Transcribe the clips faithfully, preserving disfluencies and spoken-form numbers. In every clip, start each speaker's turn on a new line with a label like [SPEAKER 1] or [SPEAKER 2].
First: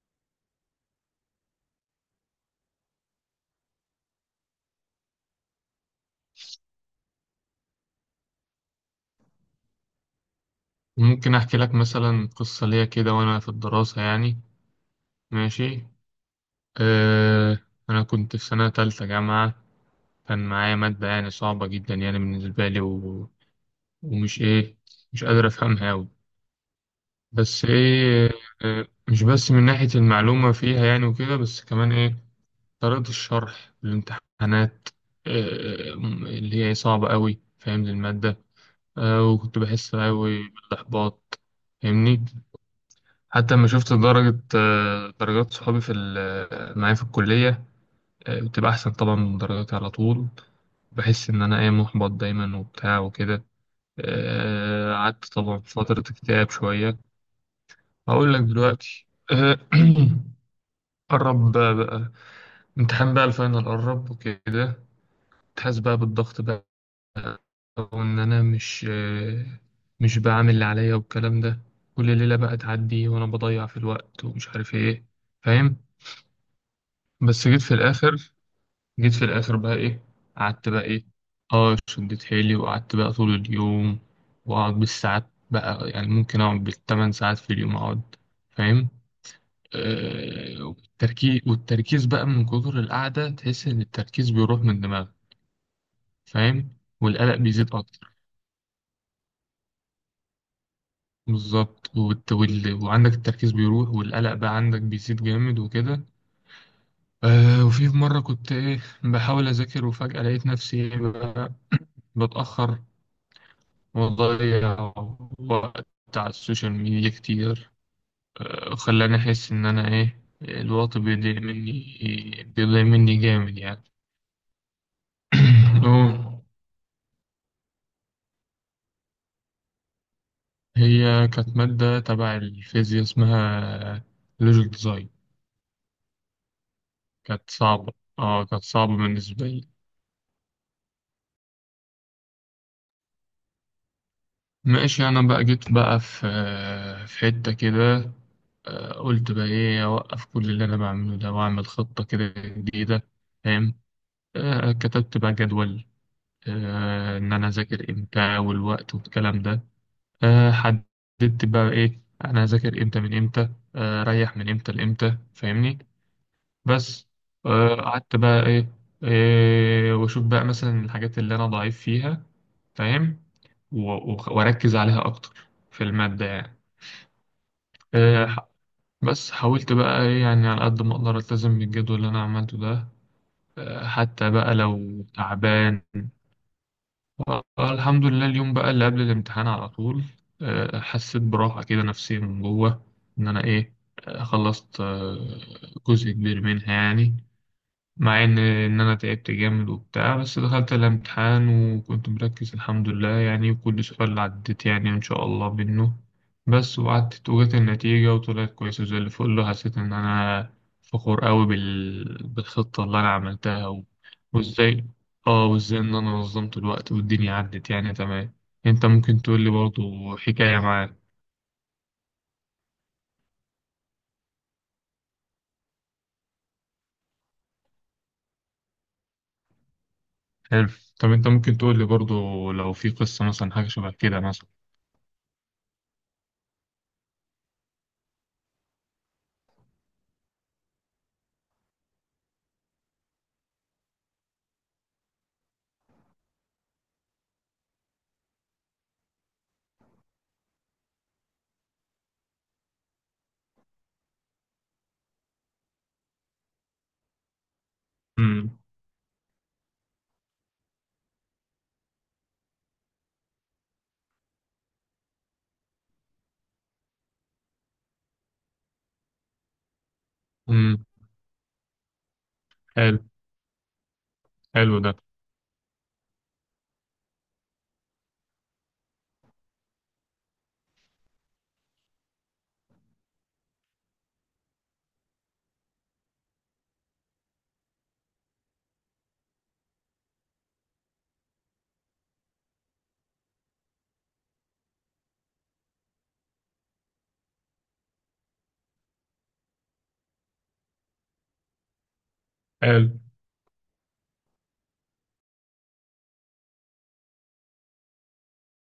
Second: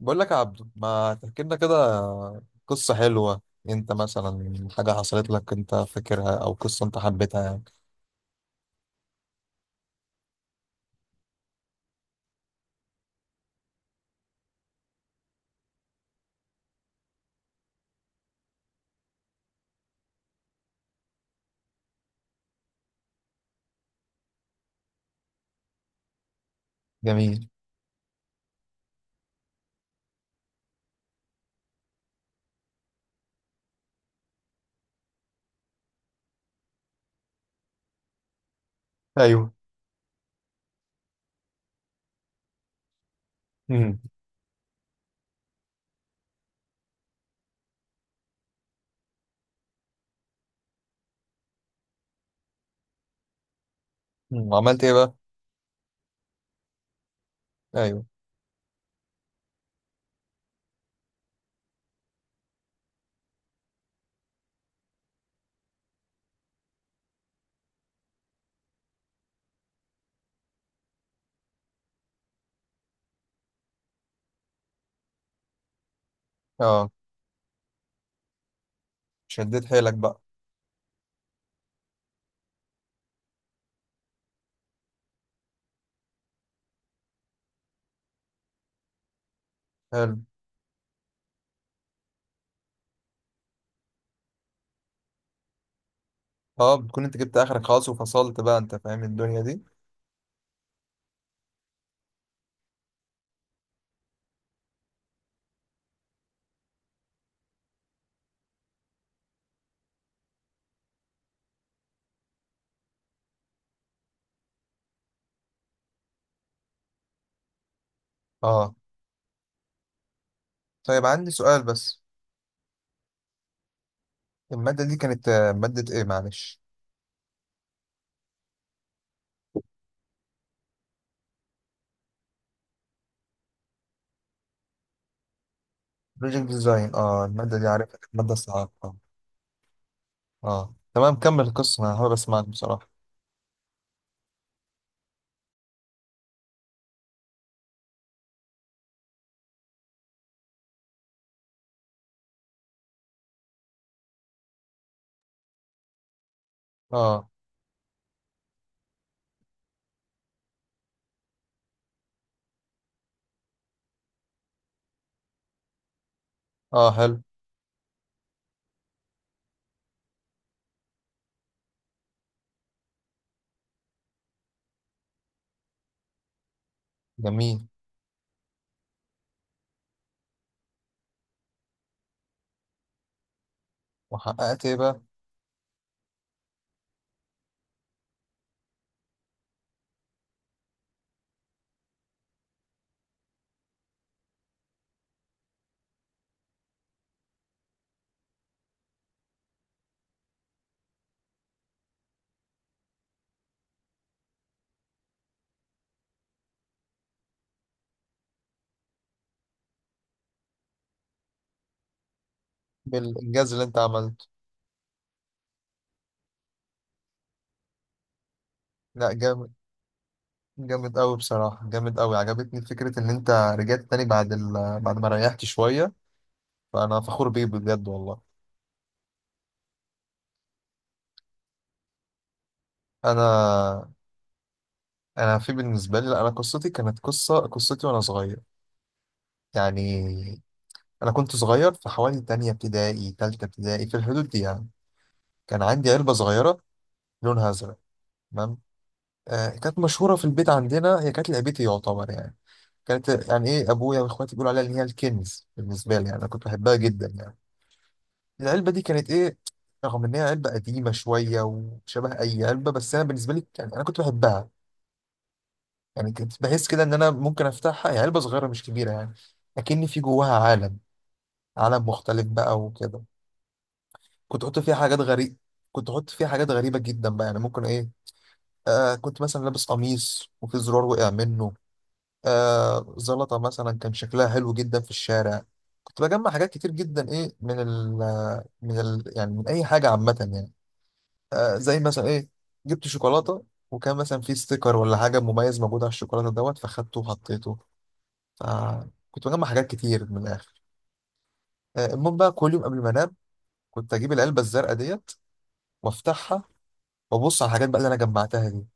[SPEAKER 1] بقول لك يا عبدو، ما تحكي لنا كده قصة حلوة. انت مثلا حاجة حصلت لك انت فاكرها، او قصة انت حبيتها يعني.
[SPEAKER 2] ممكن أحكي لك مثلا قصة ليا كده وأنا في الدراسة يعني. ماشي. أه. أنا كنت في سنة تالتة جامعة. كان معايا مادة يعني صعبة جدا يعني بالنسبة لي و... ومش إيه مش قادر أفهمها أوي.
[SPEAKER 1] جميل.
[SPEAKER 2] بس إيه، أه مش بس من ناحية المعلومة فيها يعني وكده، بس كمان إيه طريقة الشرح الامتحانات، أه، اللي هي صعبة أوي فاهم المادة. أه،
[SPEAKER 1] ايوه.
[SPEAKER 2] وكنت بحس أوي بالإحباط. فاهمني؟ حتى لما شفت
[SPEAKER 1] امم.
[SPEAKER 2] درجة آه، درجات صحابي في ال- معايا في الكلية، آه، بتبقى أحسن طبعا من درجاتي على طول. بحس إن أنا إيه محبط دايما وبتاع وكده.
[SPEAKER 1] أمم، وعملت ايه
[SPEAKER 2] آه،
[SPEAKER 1] بقى؟
[SPEAKER 2] قعدت طبعا في فترة اكتئاب شوية.
[SPEAKER 1] ايوه.
[SPEAKER 2] هقول لك دلوقتي. آه، قرب بقى, بقى امتحان بقى الفاينل قرب وكده. تحس بقى بالضغط بقى. وإن أنا مش آه، مش بعمل اللي عليا والكلام ده. كل ليلة بقى تعدي وأنا بضيع في الوقت ومش عارف إيه. فاهم؟
[SPEAKER 1] اه،
[SPEAKER 2] بس جيت في الآخر، جيت في الاخر
[SPEAKER 1] شديت
[SPEAKER 2] بقى
[SPEAKER 1] حيلك
[SPEAKER 2] ايه
[SPEAKER 1] بقى.
[SPEAKER 2] قعدت بقى ايه، اه شديت حيلي وقعدت بقى طول اليوم. واقعد بالساعات بقى، يعني ممكن اقعد بالثمان ساعات في اليوم اقعد. فاهم؟
[SPEAKER 1] حلو.
[SPEAKER 2] آه، والتركيز والتركيز بقى من كتر القعدة، تحس ان التركيز بيروح من دماغك. فاهم،
[SPEAKER 1] اه، بتكون انت
[SPEAKER 2] والقلق
[SPEAKER 1] جبت اخرك
[SPEAKER 2] بيزيد
[SPEAKER 1] خلاص
[SPEAKER 2] اكتر.
[SPEAKER 1] وفصلت بقى. انت فاهم الدنيا دي.
[SPEAKER 2] بالظبط، والت- وال... وعندك التركيز بيروح، والقلق بقى عندك بيزيد جامد وكده. آه، وفي مرة كنت ايه بحاول اذاكر، وفجأة لقيت نفسي إيه بقى بتأخر، وضيع وقت على السوشيال ميديا كتير.
[SPEAKER 1] اه.
[SPEAKER 2] خلاني أحس إن أنا إيه الوقت
[SPEAKER 1] طيب، عندي
[SPEAKER 2] بيضيع
[SPEAKER 1] سؤال
[SPEAKER 2] مني
[SPEAKER 1] بس.
[SPEAKER 2] بيضيع مني جامد يعني.
[SPEAKER 1] المادة دي كانت آه، مادة ايه؟
[SPEAKER 2] هو-
[SPEAKER 1] معلش.
[SPEAKER 2] هي كانت مادة تبع الفيزياء، اسمها لوجيك ديزاين.
[SPEAKER 1] بروجكت ديزاين. اه،
[SPEAKER 2] كانت
[SPEAKER 1] المادة دي
[SPEAKER 2] صعبة
[SPEAKER 1] عارفها، كانت مادة
[SPEAKER 2] اه كانت
[SPEAKER 1] صعبة. اه.
[SPEAKER 2] صعبة بالنسبة لي.
[SPEAKER 1] آه. تمام، كمل القصة، انا حابب اسمعك بصراحة.
[SPEAKER 2] ماشي. أنا بقى جيت بقى في في حتة كده. آه، قلت بقى إيه أوقف كل اللي أنا بعمله ده، وأعمل خطة كده جديدة. فاهم؟ آه، كتبت بقى جدول، آه،
[SPEAKER 1] اه.
[SPEAKER 2] ان انا اذاكر امتى والوقت والكلام ده. آه، حددت بقى ايه انا هذاكر امتى من امتى، آه، اريح من امتى لامتى. فاهمني؟
[SPEAKER 1] اه.
[SPEAKER 2] بس.
[SPEAKER 1] حلو.
[SPEAKER 2] آه، قعدت بقى ايه، إيه واشوف بقى مثلا الحاجات اللي انا ضعيف فيها. فاهم؟ و- وخ- واركز عليها اكتر في المادة يعني.
[SPEAKER 1] جميل.
[SPEAKER 2] آه، ح- بس حاولت بقى ايه يعني على قد ما اقدر التزم بالجدول اللي انا عملته ده، آه، حتى بقى
[SPEAKER 1] وحققت ايه بقى؟
[SPEAKER 2] لو تعبان. آه، الحمد لله، اليوم بقى اللي قبل الامتحان على طول، آه، حسيت براحة كده نفسية من جوه، إن أنا إيه آه، خلصت، آه، جزء كبير منها يعني. مع ان ان انا تعبت جامد وبتاع، بس دخلت الامتحان وكنت مركز الحمد لله يعني، وكل سؤال عديت يعني ان شاء الله منه. بس وقعدت وجت النتيجة وطلعت كويسة زي اللي فوق له، حسيت ان انا فخور قوي بال... بالخطة اللي انا
[SPEAKER 1] بالانجاز اللي
[SPEAKER 2] عملتها
[SPEAKER 1] انت
[SPEAKER 2] و...
[SPEAKER 1] عملته.
[SPEAKER 2] وازاي، اه وازاي ان انا نظمت الوقت والدنيا عدت يعني تمام. انت
[SPEAKER 1] لا،
[SPEAKER 2] ممكن تقول لي
[SPEAKER 1] جامد.
[SPEAKER 2] برضو حكاية معاك؟
[SPEAKER 1] جامد قوي بصراحه، جامد قوي. عجبتني فكره ان انت رجعت تاني بعد ال... بعد ما ريحت شويه. فانا فخور بيه بجد والله.
[SPEAKER 2] حلو. طب انت ممكن تقول لي برضو لو في قصة مثلا حاجة شبه
[SPEAKER 1] انا
[SPEAKER 2] كده مثلا؟
[SPEAKER 1] انا في بالنسبه لي، لا. انا قصتي كانت قصه، قصتي وانا صغير يعني. انا كنت صغير، في حوالي تانية ابتدائي، تالتة ابتدائي، في الحدود دي يعني. كان عندي علبه صغيره، لونها ازرق. تمام. آه كانت مشهوره في البيت عندنا، هي كانت لعبتي يعتبر يعني. كانت يعني ايه، ابويا واخواتي بيقولوا عليها ان هي الكنز بالنسبه لي، يعني انا كنت بحبها جدا يعني.
[SPEAKER 2] امم.
[SPEAKER 1] العلبه دي كانت ايه. رغم ان هي علبه قديمه شويه وشبه اي علبه، بس انا بالنسبه لي يعني انا كنت بحبها. يعني كنت بحس كده ان انا ممكن افتحها، هي علبه صغيره مش كبيره يعني، لكن في جواها عالم.
[SPEAKER 2] امم.
[SPEAKER 1] عالم مختلف بقى
[SPEAKER 2] حلو.
[SPEAKER 1] وكده. كنت احط فيها
[SPEAKER 2] حلو ده.
[SPEAKER 1] حاجات غريبه. كنت احط فيها حاجات غريبه جدا بقى، يعني ممكن ايه. آه كنت مثلا لابس قميص وفي زرار وقع منه. آه زلطة مثلا كان شكلها حلو جدا في الشارع. كنت بجمع حاجات كتير جدا، ايه، من ال من ال يعني من اي حاجة عامة يعني. آه زي مثلا ايه، جبت شوكولاتة، وكان مثلا في ستيكر ولا حاجة مميز موجود على الشوكولاتة دوت، فخدته وحطيته. فكنت بجمع حاجات كتير من الآخر. آه المهم بقى، كل يوم قبل
[SPEAKER 2] حلو.
[SPEAKER 1] ما انام كنت اجيب العلبة الزرقاء ديت، وافتحها، وابص على الحاجات بقى اللي انا جمعتها دي،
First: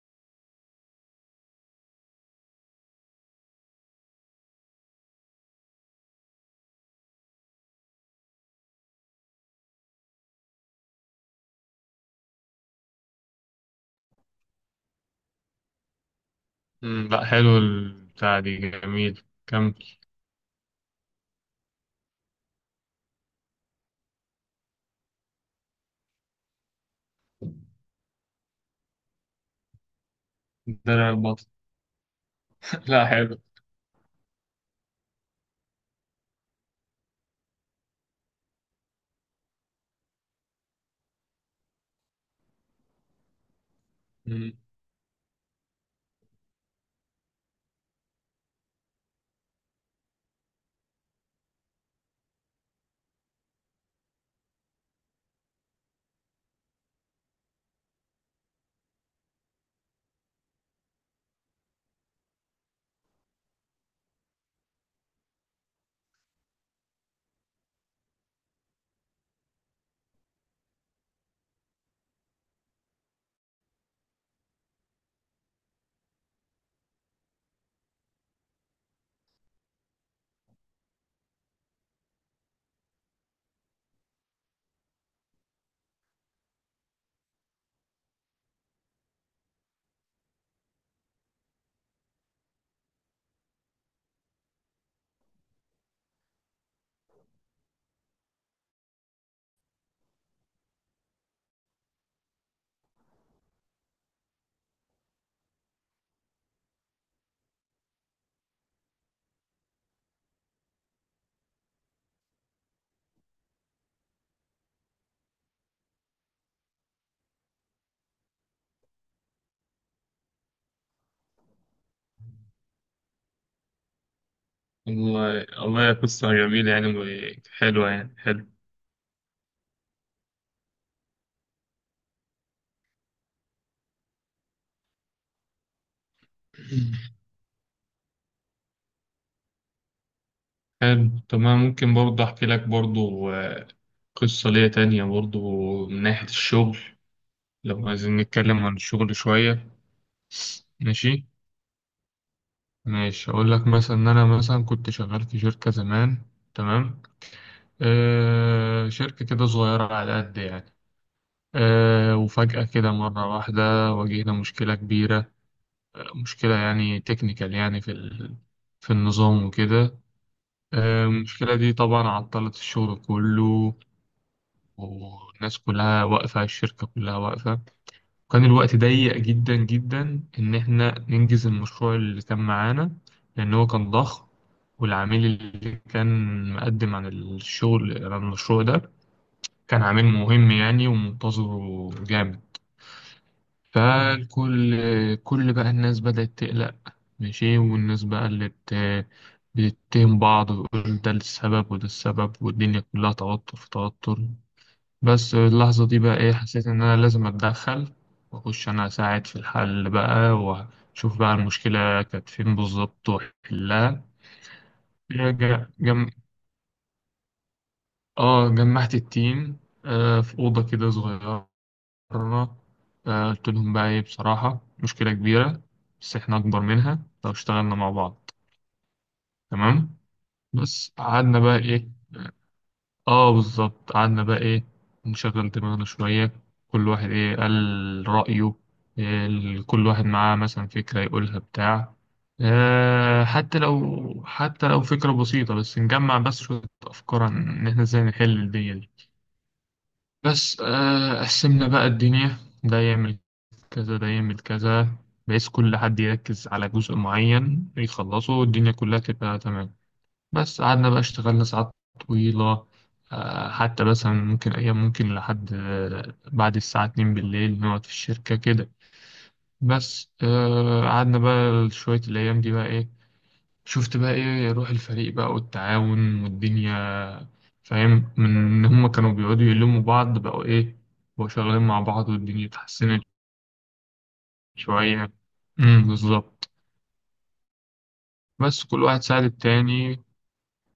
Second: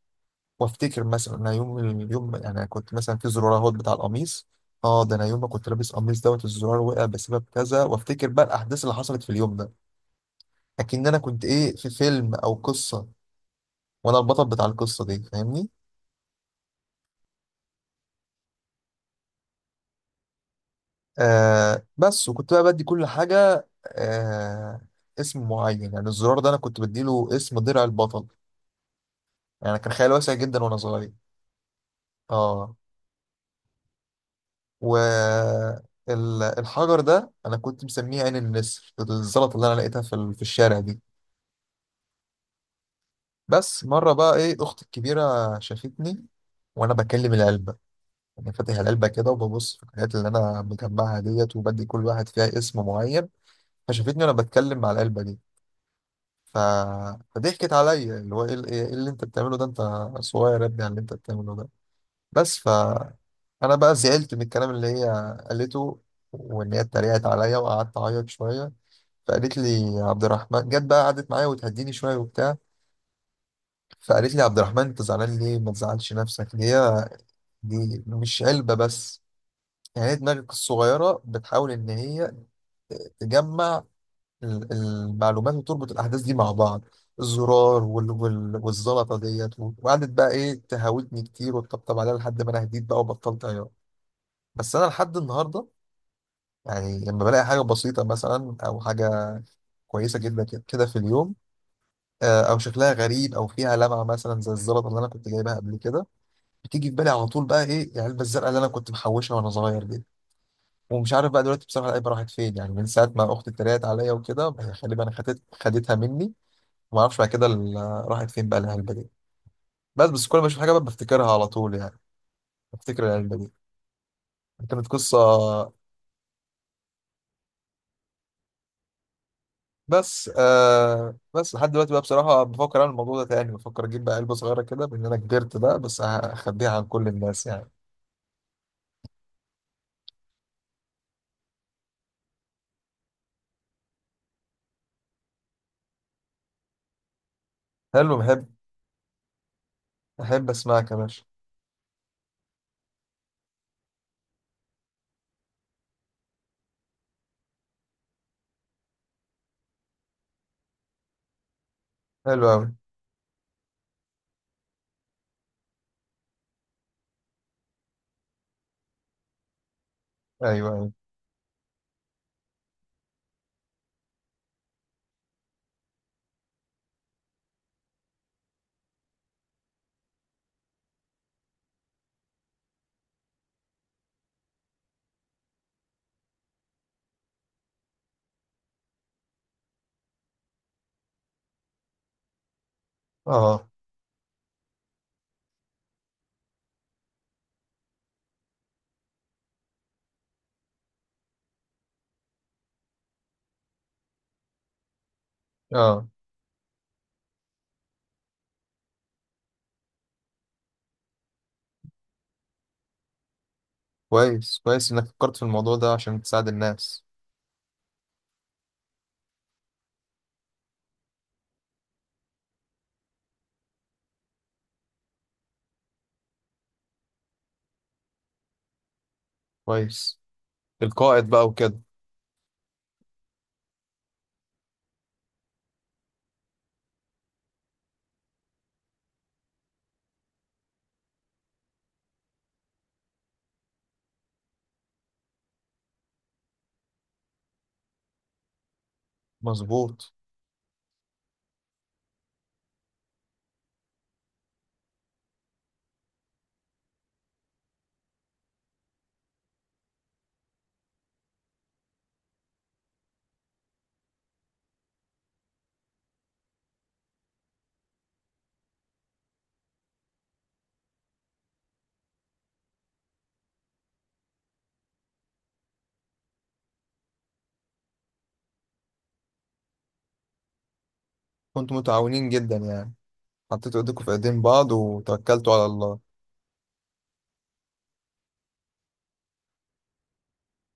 [SPEAKER 1] وافتكر مثلا انا يوم اليوم انا كنت مثلا في زرار اهوت بتاع القميص. اه، ده انا يوم ما كنت لابس قميص دوت الزرار وقع بسبب كذا، وافتكر بقى الاحداث اللي حصلت في اليوم ده، اكن انا كنت ايه في فيلم او قصه وانا البطل بتاع القصه دي، فاهمني.
[SPEAKER 2] مم، لا حلو البتاع دي، جميل، كمل.
[SPEAKER 1] آه بس وكنت بقى بدي كل حاجه، آه اسم معين، يعني الزرار ده انا كنت بديله اسم درع البطل. يعني كان خيال واسع جدا وانا
[SPEAKER 2] درع
[SPEAKER 1] صغير.
[SPEAKER 2] البطل؟
[SPEAKER 1] اه
[SPEAKER 2] لا حلو.
[SPEAKER 1] و ال- الحجر ده انا كنت مسميه عين النسر، الزلطه اللي انا لقيتها في ال- في الشارع دي. بس مرة بقى
[SPEAKER 2] مم.
[SPEAKER 1] ايه، اختي الكبيرة شافتني وانا بكلم العلبة، يعني فاتح العلبة كده وببص في الحاجات اللي انا مجمعها ديت، وبدي كل واحد فيها اسم معين. فشافتني وانا بتكلم مع العلبة دي. ف... فضحكت عليا، اللي هو ايه، ال- إيه اللي انت بتعمله ده، انت صغير يا ابني على اللي انت بتعمله ده. بس ف انا بقى زعلت من الكلام اللي هي قالته، وان هي اتريقت عليا، وقعدت اعيط شوية. فقالت لي، يا عبد الرحمن، جت بقى قعدت معايا وتهديني شوية وبتاع. فقالت لي، عبد الرحمن انت زعلان ليه؟ ما تزعلش نفسك، هي دي مش علبة بس، يعني هي دماغك الصغيرة بتحاول ان هي تجمع ال- المعلومات، وتربط الاحداث دي مع بعض، الزرار وال... وال... والزلطة ديت، و- وقعدت بقى ايه تهاوتني كتير وتطبطب عليها لحد ما انا هديت بقى وبطلت عياط. بس انا لحد النهاردة، يعني لما بلاقي حاجة بسيطة مثلا او حاجة كويسة جدا كده في اليوم، آه، او شكلها غريب او فيها لمعة مثلا زي الزلطة اللي انا كنت جايبها قبل كده، بتيجي في بالي على طول بقى ايه العلبه الزرقاء اللي انا كنت محوشها وانا صغير دي. ومش عارف بقى دلوقتي بصراحه العلبه راحت فين، يعني من ساعه ما اختي اتريقت عليا وكده، هي غالبا انا خدت خدتها مني. وما اعرفش بعد كده ال- راحت فين بقى العلبه دي. بس بس كل ما اشوف حاجه بقى بفتكرها على طول يعني، بفتكر العلبه دي، كانت قصه.
[SPEAKER 2] والله والله قصة جميلة يعني وحلوة يعني. حلو.
[SPEAKER 1] بس آه بس لحد دلوقتي بقى بصراحه بفكر اعمل الموضوع ده تاني، بفكر اجيب بقى علبه صغيره كده بان انا كبرت بقى، بس أه، اخبيها عن كل الناس يعني.
[SPEAKER 2] حلو. طب أنا ممكن برضه أحكي لك برضه آه، قصة ليا تانية برضه من ناحية الشغل، لو
[SPEAKER 1] حلو،
[SPEAKER 2] عايزين
[SPEAKER 1] بحب.
[SPEAKER 2] نتكلم عن الشغل شوية.
[SPEAKER 1] احب اسمعك يا باشا.
[SPEAKER 2] ماشي. ماشي أقول لك مثلا إن أنا مثلا كنت شغال في شركة زمان. تمام. آه، شركة كده صغيرة على قد يعني. آه،
[SPEAKER 1] حلو
[SPEAKER 2] وفجأة
[SPEAKER 1] قوي.
[SPEAKER 2] كده مرة واحدة واجهنا مشكلة كبيرة. آه، مشكلة يعني تكنيكال يعني في ال... في النظام وكده.
[SPEAKER 1] ايوه، ايوه.
[SPEAKER 2] آه، المشكلة دي طبعا عطلت الشغل كله، والناس كلها واقفة، الشركة كلها واقفة. وكان الوقت ضيق جدا جدا إن إحنا ننجز المشروع اللي كان معانا، لأن هو كان ضخم. والعميل اللي كان مقدم عن الشغل عن المشروع ده كان عميل مهم يعني ومنتظره جامد.
[SPEAKER 1] اه،
[SPEAKER 2] فالكل كل بقى الناس بدأت تقلق. ماشي، والناس بقى اللي بت... بتتهم بعض وتقول ده السبب وده السبب، والدنيا كلها توتر في توتر. بس اللحظة دي
[SPEAKER 1] اه.
[SPEAKER 2] بقى إيه حسيت إن أنا لازم أتدخل، وأخش أنا أساعد في الحل بقى، وأشوف بقى المشكلة كانت فين بالظبط وأحلها.
[SPEAKER 1] كويس. كويس انك فكرت في
[SPEAKER 2] ج-
[SPEAKER 1] الموضوع ده
[SPEAKER 2] جم...
[SPEAKER 1] عشان تساعد الناس.
[SPEAKER 2] آه، جمعت التيم، آه، في أوضة كده صغيرة مرة. آه، قلت لهم بقى إيه، بصراحة مشكلة كبيرة، بس إحنا أكبر منها لو اشتغلنا مع بعض. تمام.
[SPEAKER 1] كويس.
[SPEAKER 2] بس
[SPEAKER 1] القائد
[SPEAKER 2] قعدنا
[SPEAKER 1] بقى
[SPEAKER 2] بقى
[SPEAKER 1] وكده.
[SPEAKER 2] إيه. آه بالظبط، قعدنا بقى إيه، نشغل دماغنا شوية. كل واحد إيه قال رأيه، إيه ال- كل واحد معاه مثلا فكرة يقولها بتاع. آه، حتى لو حتى لو فكرة بسيطة، بس نجمع بس شوية أفكار عن إن إحنا إزاي نحل الدنيا دي.
[SPEAKER 1] مظبوط.
[SPEAKER 2] بس آه، قسمنا بقى الدنيا، ده يعمل كذا، ده يعمل كذا، بحيث كل حد يركز على جزء معين يخلصه، والدنيا كلها تبقى تمام. بس قعدنا بقى اشتغلنا ساعات طويلة، آه، حتى مثلا ممكن أيام ممكن لحد آه، بعد الساعة اتنين بالليل نقعد في الشركة كده. بس آه، قعدنا بقى شوية، الأيام دي بقى إيه، شفت بقى ايه روح الفريق بقى والتعاون والدنيا. فاهم، من ان هم كانوا بيقعدوا يلموا بعض، بقوا ايه بقوا شغالين
[SPEAKER 1] كنتوا
[SPEAKER 2] مع بعض،
[SPEAKER 1] متعاونين
[SPEAKER 2] والدنيا
[SPEAKER 1] جدا يعني،
[SPEAKER 2] اتحسنت
[SPEAKER 1] حطيتوا ايديكم في ايدين بعض
[SPEAKER 2] شوية.
[SPEAKER 1] وتوكلتوا على
[SPEAKER 2] امم
[SPEAKER 1] الله.
[SPEAKER 2] بالظبط. بس كل واحد ساعد التاني.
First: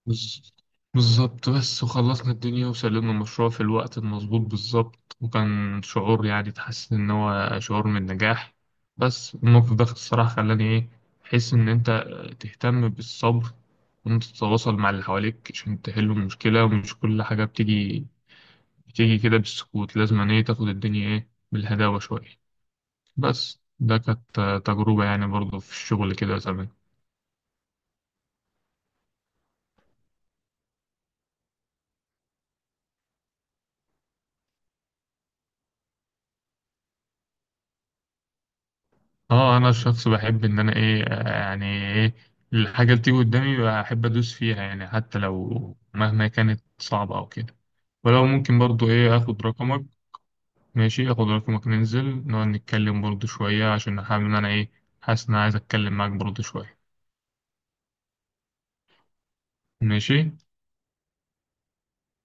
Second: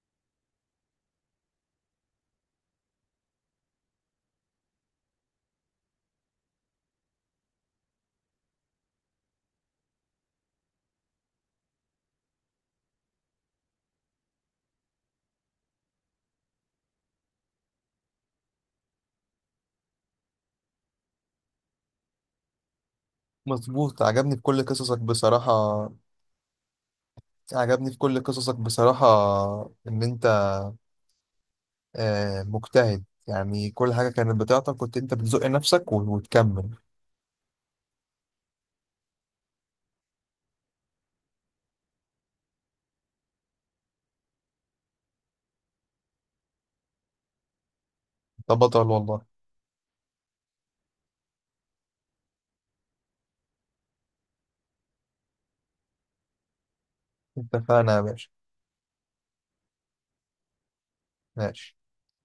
[SPEAKER 2] بز- بالظبط. بس وخلصنا الدنيا وسلمنا المشروع في الوقت المظبوط بالظبط، وكان شعور، يعني تحس إن هو شعور من النجاح. بس الموقف ده الصراحة خلاني إيه أحس إن أنت تهتم بالصبر، وإن أنت تتواصل مع اللي حواليك عشان تحل المشكلة، ومش كل حاجة بتيجي بتيجي كده بالسكوت، لازم إن إيه تاخد الدنيا إيه بالهداوة شوية. بس ده
[SPEAKER 1] مظبوط.
[SPEAKER 2] كانت
[SPEAKER 1] عجبني في كل قصصك
[SPEAKER 2] تجربة يعني
[SPEAKER 1] بصراحة.
[SPEAKER 2] برضه في الشغل كده زمان.
[SPEAKER 1] عجبني في كل قصصك بصراحة، ان انت آه، مجتهد يعني. كل حاجة كانت بتاعتك كنت انت بتزق نفسك و- وتكمل.
[SPEAKER 2] اه انا شخص بحب ان انا ايه آه، يعني ايه الحاجه اللي تيجي قدامي بحب ادوس فيها يعني، حتى لو مهما كانت صعبه او كده. ولو
[SPEAKER 1] انت
[SPEAKER 2] ممكن
[SPEAKER 1] بطل
[SPEAKER 2] برضو ايه
[SPEAKER 1] والله.
[SPEAKER 2] اخد رقمك؟ ماشي اخد رقمك، ننزل نقعد نتكلم برضو شويه، عشان حابب ان انا ايه حاسس ان انا عايز اتكلم معاك برضو شويه.
[SPEAKER 1] اتفقنا يا باشا.
[SPEAKER 2] ماشي.
[SPEAKER 1] ماشي.